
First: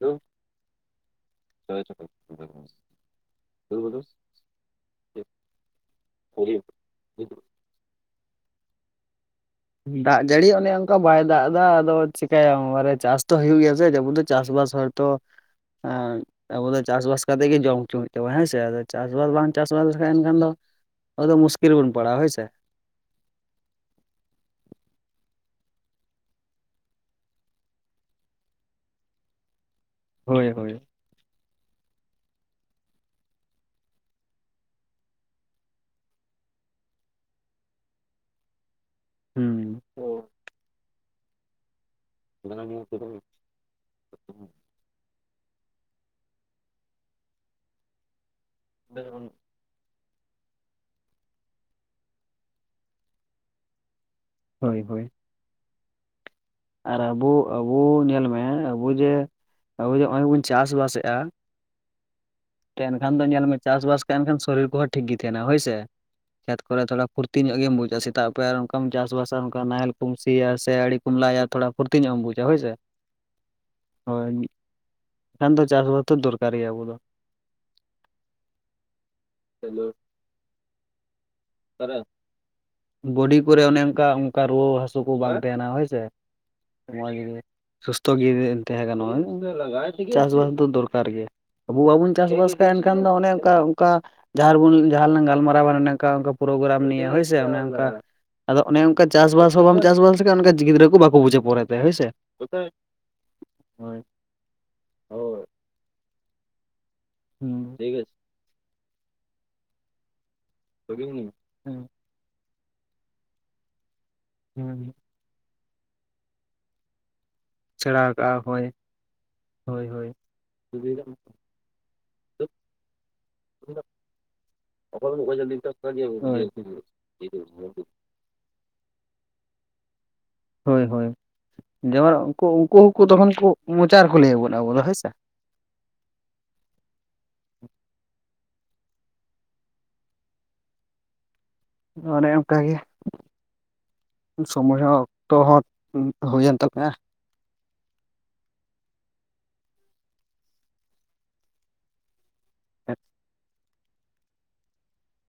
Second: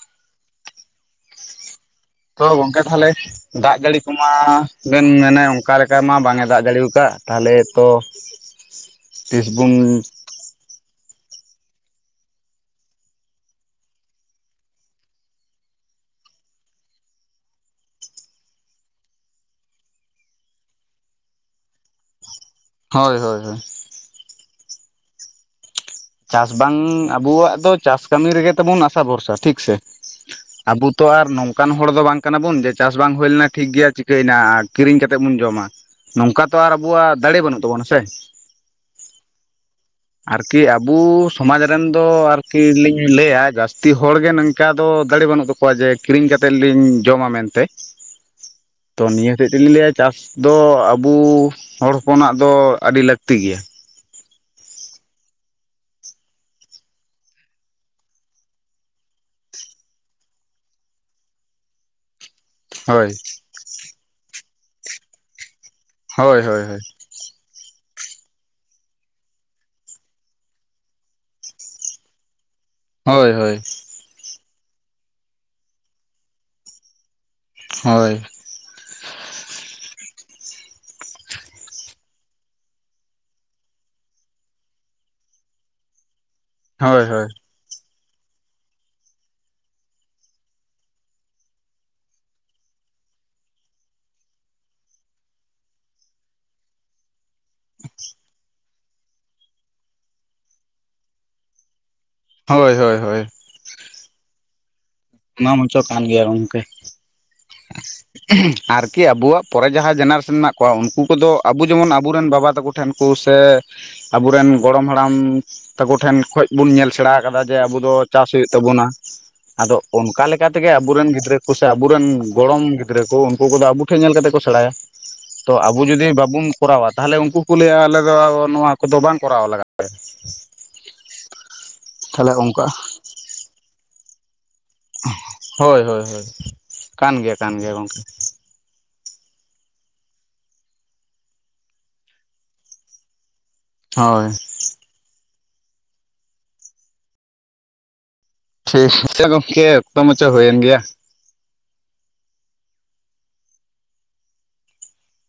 ᱫᱩ ᱦᱳᱭ ᱛᱚᱵᱮ [inaudible] ᱛᱚ ᱜᱚᱝᱠᱮ ᱛᱟᱦᱚᱞᱮ ᱫᱟᱜ ᱡᱟᱹᱲᱤ ᱠᱚᱢᱟ ᱵᱮᱱ ᱢᱮᱱᱟ ᱚᱱᱠᱟ ᱞᱮᱠᱟ ᱢᱟ ᱵᱟᱝ ᱮ ᱫᱟᱜ ᱡᱟᱲᱤᱭᱟᱠᱟᱫ ᱛᱟᱦᱚᱞᱮ ᱛᱚ [inaudible] ᱯᱷᱮᱥᱵᱩᱱ ᱫᱟᱜ ᱡᱟᱹᱲᱤ ᱚᱱᱮ ᱚᱱᱠᱟ ᱵᱟᱭ ᱫᱟᱜ ᱫᱟ ᱟᱫᱚ ᱪᱤᱠᱟᱭᱟᱢ ᱵᱟᱨᱮ ᱪᱟᱥ ᱛᱚ ᱦᱩᱭᱩᱜ ᱜᱮᱭᱟ ᱥᱮ ᱡᱟᱹᱵᱩ ᱫᱚ ᱪᱟᱥᱵᱟᱥ ᱦᱚᱭᱛᱚ ᱟᱢ ᱟᱵᱚ ᱫᱚ ᱪᱟᱥᱵᱟᱥ ᱠᱟᱛᱮᱜ ᱜᱮ ᱡᱚᱢ ᱦᱚᱪᱩ ᱦᱩᱭᱩᱜ [unintelligible] ᱦᱮᱸ ᱥᱮ ᱟᱫᱚ ᱪᱟᱥᱵᱟᱥ ᱵᱟᱝ ᱪᱟᱥᱵᱟᱥ [unintelligible] ᱮᱱᱠᱷᱟᱱ ᱫᱚ ᱟᱫᱚ ᱢᱩᱥᱠᱤᱞ ᱵᱩᱱ ᱯᱟᱲᱟᱜᱟ ᱦᱳᱭ ᱥᱮ ᱦᱳᱭ ᱦᱳᱭ ᱦᱳᱭ ᱪᱟᱥ ᱵᱟᱝ ᱟᱵᱩᱣᱟᱜ ᱫᱚ ᱪᱟᱥ ᱠᱟᱹᱢᱤ ᱨᱮᱜᱮ ᱛᱟᱵᱩᱱ ᱟᱥᱟ ᱵᱷᱚᱨᱥᱟ ᱴᱷᱤᱠᱥᱮ ᱦᱳᱭ ᱦᱳᱭ ᱟᱵᱚ ᱛᱚ ᱟᱨ ᱱᱚᱝᱠᱟᱱ ᱦᱚᱲ ᱫᱚ ᱵᱟᱝ ᱠᱟᱱᱟ ᱵᱩᱱ ᱡᱮ ᱪᱟᱥ ᱵᱟᱝ ᱦᱩᱭ ᱞᱮᱱᱟ ᱴᱷᱤᱠ ᱜᱮᱭᱟ ᱪᱤᱠᱟᱹᱭᱮᱱᱟ ᱠᱤᱨᱤᱧ ᱠᱟᱛᱮᱫ ᱵᱚᱱ ᱡᱚᱢᱟ᱾ ᱱᱚᱝᱠᱟ ᱛᱚ ᱟᱨ ᱟᱵᱩᱣᱟᱜ ᱫᱟᱲᱮ ᱵᱟᱹᱱᱩᱜ ᱛᱟᱵᱚᱱᱟ ᱥᱮ? ᱦᱩᱸ ᱟᱨᱠᱤ ᱟᱵᱚ ᱥᱚᱢᱟᱡᱽ ᱨᱮᱱ ᱫᱚ ᱟᱨᱠᱤ ᱞᱤᱧ ᱞᱟᱹᱭᱟ ᱡᱟᱹᱥᱛᱤ ᱦᱚᱲᱜᱮ ᱱᱮᱝᱠᱟ ᱫᱚ ᱫᱟᱲᱮ ᱵᱟᱹᱱᱩᱜ ᱛᱟᱠᱚᱣᱟ ᱡᱮ ᱠᱤᱨᱤᱧ ᱠᱟᱛᱮ ᱞᱤᱧ ᱡᱚᱢᱟ ᱢᱮᱱᱛᱮ ᱛᱚ [inaudible] ᱪᱮᱫ ᱞᱤᱧ ᱞᱟᱹᱭᱟ ᱪᱟᱥ ᱫᱚ ᱟᱵᱩ ᱦᱚᱲ ᱦᱚᱯᱚᱱᱟᱜ ᱫᱚ ᱟᱹᱰᱤ ᱞᱟᱹᱠᱛᱤ ᱜᱮᱭᱟ ᱾ ᱦᱳᱭ ᱦᱳᱭ ᱟᱨ ᱟᱵᱚ ᱟᱵᱚ ᱧᱮᱞ ᱢᱮ ᱟᱵᱚ ᱡᱮ ᱟᱵᱚ ᱡᱮ ᱦᱚᱸᱜ-ᱚᱭ ᱵᱚᱱ ᱪᱟᱥᱵᱟᱥ ᱮᱜᱼᱟ ᱼᱼ ᱦᱳᱭ ᱮᱱᱠᱷᱟᱱ ᱫᱚ ᱧᱮᱞᱢᱮ ᱪᱟᱥᱵᱟᱥ [unintelligible] ᱮᱱᱠᱷᱟᱱ ᱥᱚᱨᱤᱨ ᱠᱚᱦᱚᱸ ᱴᱷᱤᱠ ᱜᱮ ᱛᱟᱦᱮᱱᱟ ᱦᱳᱭᱥᱮ ᱦᱳᱭ ᱠᱷᱮᱛ ᱦᱳᱭ ᱦᱳᱭ ᱠᱚᱨᱮ ᱛᱷᱚᱲᱟ ᱯᱷᱩᱨᱛ ᱛᱤᱧᱚᱜ ᱜᱮᱢ ᱵᱩᱡᱟ ᱥᱮᱛᱟᱜ ᱯᱟᱭᱟᱨ ᱚᱱᱠᱟᱢ ᱪᱟᱥᱵᱟᱥᱟ ᱚᱱᱠᱟ ᱱᱟᱦᱮᱞ ᱠᱚᱢ ᱥᱤᱭᱟ ᱥᱮ ᱟᱲᱤ ᱠᱚᱢ ᱞᱟᱭᱟ ᱛᱷᱚᱲᱟ ᱼᱼ ᱯᱷᱩᱨᱛᱤ ᱧᱚᱜ ᱮᱢ ᱵᱩᱡᱟ ᱦᱳᱭ ᱥᱮ? ᱦᱳᱭ ᱦᱳᱭ [unintelligible] ᱮᱱᱠᱷᱟᱱ ᱫᱚ ᱪᱟᱥ ᱦᱚᱛᱚ ᱫᱚᱨᱠᱟᱨ ᱜᱮᱭᱟ ᱟᱵᱚ ᱫᱚ ᱦᱳᱭ ᱪᱳᱞᱳ [inaudible] ᱵᱚᱰᱤ ᱠᱚᱨᱮ ᱚᱱᱮ ᱚᱱᱠᱟ ᱚᱱᱠᱟ ᱨᱩᱣᱟᱹ ᱦᱟᱹᱥᱩ ᱠᱚ ᱵᱟᱝ ᱛᱟᱦᱮᱱᱟ ᱦᱳᱭᱥᱮ? ᱦᱳᱭ ᱦᱳᱭ ᱥᱚᱢᱟᱡᱽ ᱜᱮ ᱥᱩᱥᱛᱷᱚ ᱜᱮ ᱛᱟᱦᱮᱸ ᱜᱟᱱᱚᱜᱼᱟ ᱪᱟᱥᱵᱟᱥ ᱫᱚ ᱫᱚᱨᱠᱟᱨ ᱜᱮ ᱟᱵᱚ ᱵᱟᱵᱚᱱ ᱪᱟᱥᱵᱟᱥ [inaudible] ᱮᱱᱠᱷᱟᱱ ᱫᱚ ᱚᱱᱮ ᱚᱱᱠᱟ ᱚᱱᱠᱟ ᱡᱟᱦᱟᱸ ᱨᱮᱵᱚᱱ ᱡᱟᱦᱟᱸ ᱨᱮᱞᱟᱝ ᱜᱟᱞᱢᱟᱨᱟᱣᱟ ᱚᱱᱮ ᱚᱱᱠᱟ ᱚᱱᱠᱟ ᱯᱨᱳᱜᱨᱟᱢ ᱱᱤᱭ ᱦᱳᱭ ᱥᱮ ᱚᱱᱮ ᱚᱱᱠᱟ ᱟᱫᱚ ᱼᱼ ᱚᱱᱮ ᱚᱱᱠᱟ ᱪᱟᱥ ᱦᱚᱸ ᱵᱟᱢ ᱪᱟᱥᱵᱟᱥ ᱞᱮᱠᱷᱟᱱ ᱚᱱᱠᱟ ᱜᱤᱫᱽᱨᱟᱹ ᱠᱚ ᱵᱟᱠᱚ ᱵᱩᱡᱷᱟᱹ ᱯᱚᱨᱮᱛᱮ ᱦᱳᱭᱥᱮ ᱦᱳᱭ ᱦᱳᱭ ᱦᱳᱭ ᱦᱳᱭ ᱚᱱᱟ ᱢᱚᱪᱚ ᱠᱟᱱ ᱜᱮᱭᱟ ᱜᱚᱝᱠᱮ ᱦᱩᱸ ᱴᱷᱤᱠᱪ ᱟᱪᱷᱮ ᱟᱨᱠᱤ ᱟᱵᱚᱣᱟᱜ ᱯᱚᱨᱮ ᱡᱟᱦᱟᱸ ᱡᱮᱱᱟᱨᱮᱥᱚᱱ ᱢᱮᱱᱟᱜ ᱠᱚᱣᱟ ᱩᱱᱠᱩ ᱠᱚᱫᱚ ᱟᱵᱚ ᱦᱩᱸ ᱡᱮᱢᱚᱱ ᱼᱼ ᱟᱵᱩᱨᱮᱱ ᱵᱟᱵᱟ ᱛᱟᱠᱚ ᱴᱷᱮᱱ ᱠᱩ ᱥᱮ ᱟᱵᱚᱨᱮᱱ ᱜᱚᱲᱚᱢ ᱦᱩᱸ ᱦᱟᱲᱟᱢ ᱛᱟᱠᱩ ᱴᱷᱮᱱ ᱠᱷᱚᱡ ᱵᱚᱱ ᱧᱮᱞ ᱥᱮᱬᱟ ᱟᱠᱟᱫᱟ ᱡᱮ ᱟᱵᱩ ᱫᱚ ᱥᱮᱬᱟ ᱪᱟᱥ ᱠᱟᱜᱼᱟ ᱦᱩᱭᱩᱜ ᱦᱳᱭ ᱛᱟᱵᱚᱱᱟ ᱟᱫᱚ ᱦᱳᱭ ᱼᱼ ᱦᱳᱭ ᱚᱱᱠᱟ ᱞᱮᱠᱟ ᱛᱮᱜᱮ ᱟᱵᱩ ᱨᱮᱱ ᱜᱤᱫᱽᱨᱟᱹ ᱠᱚ ᱥᱮ ᱟᱵᱩ ᱨᱮᱱ ᱜᱚᱲᱚᱢ ᱜᱤᱫᱽᱨᱟᱹ ᱠᱚ ᱩᱱᱠᱩ ᱠᱚᱫᱚ ᱟᱵᱚ ᱴᱷᱮᱱ ᱧᱮᱞ ᱠᱟᱛᱮᱫ ᱠᱚ ᱥᱮᱬᱟᱭᱟ ᱾ ᱛᱚ ᱟᱵᱚ ᱡᱩᱫᱤ ᱵᱟᱵᱩᱱ ᱠᱚᱨᱟᱣᱟ ᱛᱟᱦᱞᱮ ᱩᱱᱠᱩ ᱠᱚ ᱞᱟᱹᱭᱟ ᱟᱞᱮᱼᱼ ᱫᱚ ᱱᱚᱣᱟ ᱠᱚᱫᱚ ᱵᱟᱝ ᱠᱚᱨᱟᱣ ᱞᱟᱜᱟᱜ ᱛᱮ ᱾ ᱦᱳᱭ ᱦᱳᱭ ᱡᱮᱢᱚᱱ ᱩᱱᱠᱩ ᱚᱱᱠᱟ ᱩᱱᱠᱩ ᱩᱱᱠᱩ ᱛᱚᱠᱷᱚᱱ ᱠᱚ ᱢᱚᱪᱟ ᱨᱮᱠᱚ ᱞᱟᱹᱭ ᱟᱵᱚᱱᱟ ᱼᱼ ᱦᱳᱭ ᱦᱳᱭ ᱦᱳᱭ ᱠᱟᱱ ᱜᱮᱭᱟ ᱠᱟᱱ ᱜᱮᱭᱟ ᱜᱚᱝᱠᱮ ᱾ ᱚᱱᱮ ᱚᱝᱠᱟ ᱜᱮ ᱼᱼ ᱦᱳᱭ ᱼᱼ ᱥᱚᱢᱚᱭ ᱦᱚᱸ ᱚᱠᱛᱚ ᱦᱚᱸ ᱦᱩᱭᱮᱱ ᱛᱟᱯᱮᱭᱟ ᱾ ᱴᱷᱤᱠ ᱜᱮᱭᱟ ᱜᱚᱝᱠᱮ ᱚᱠᱛᱚ ᱢᱟᱪᱚ ᱦᱩᱭᱮᱱ ᱜᱮᱭᱟ ᱾ [inaudible]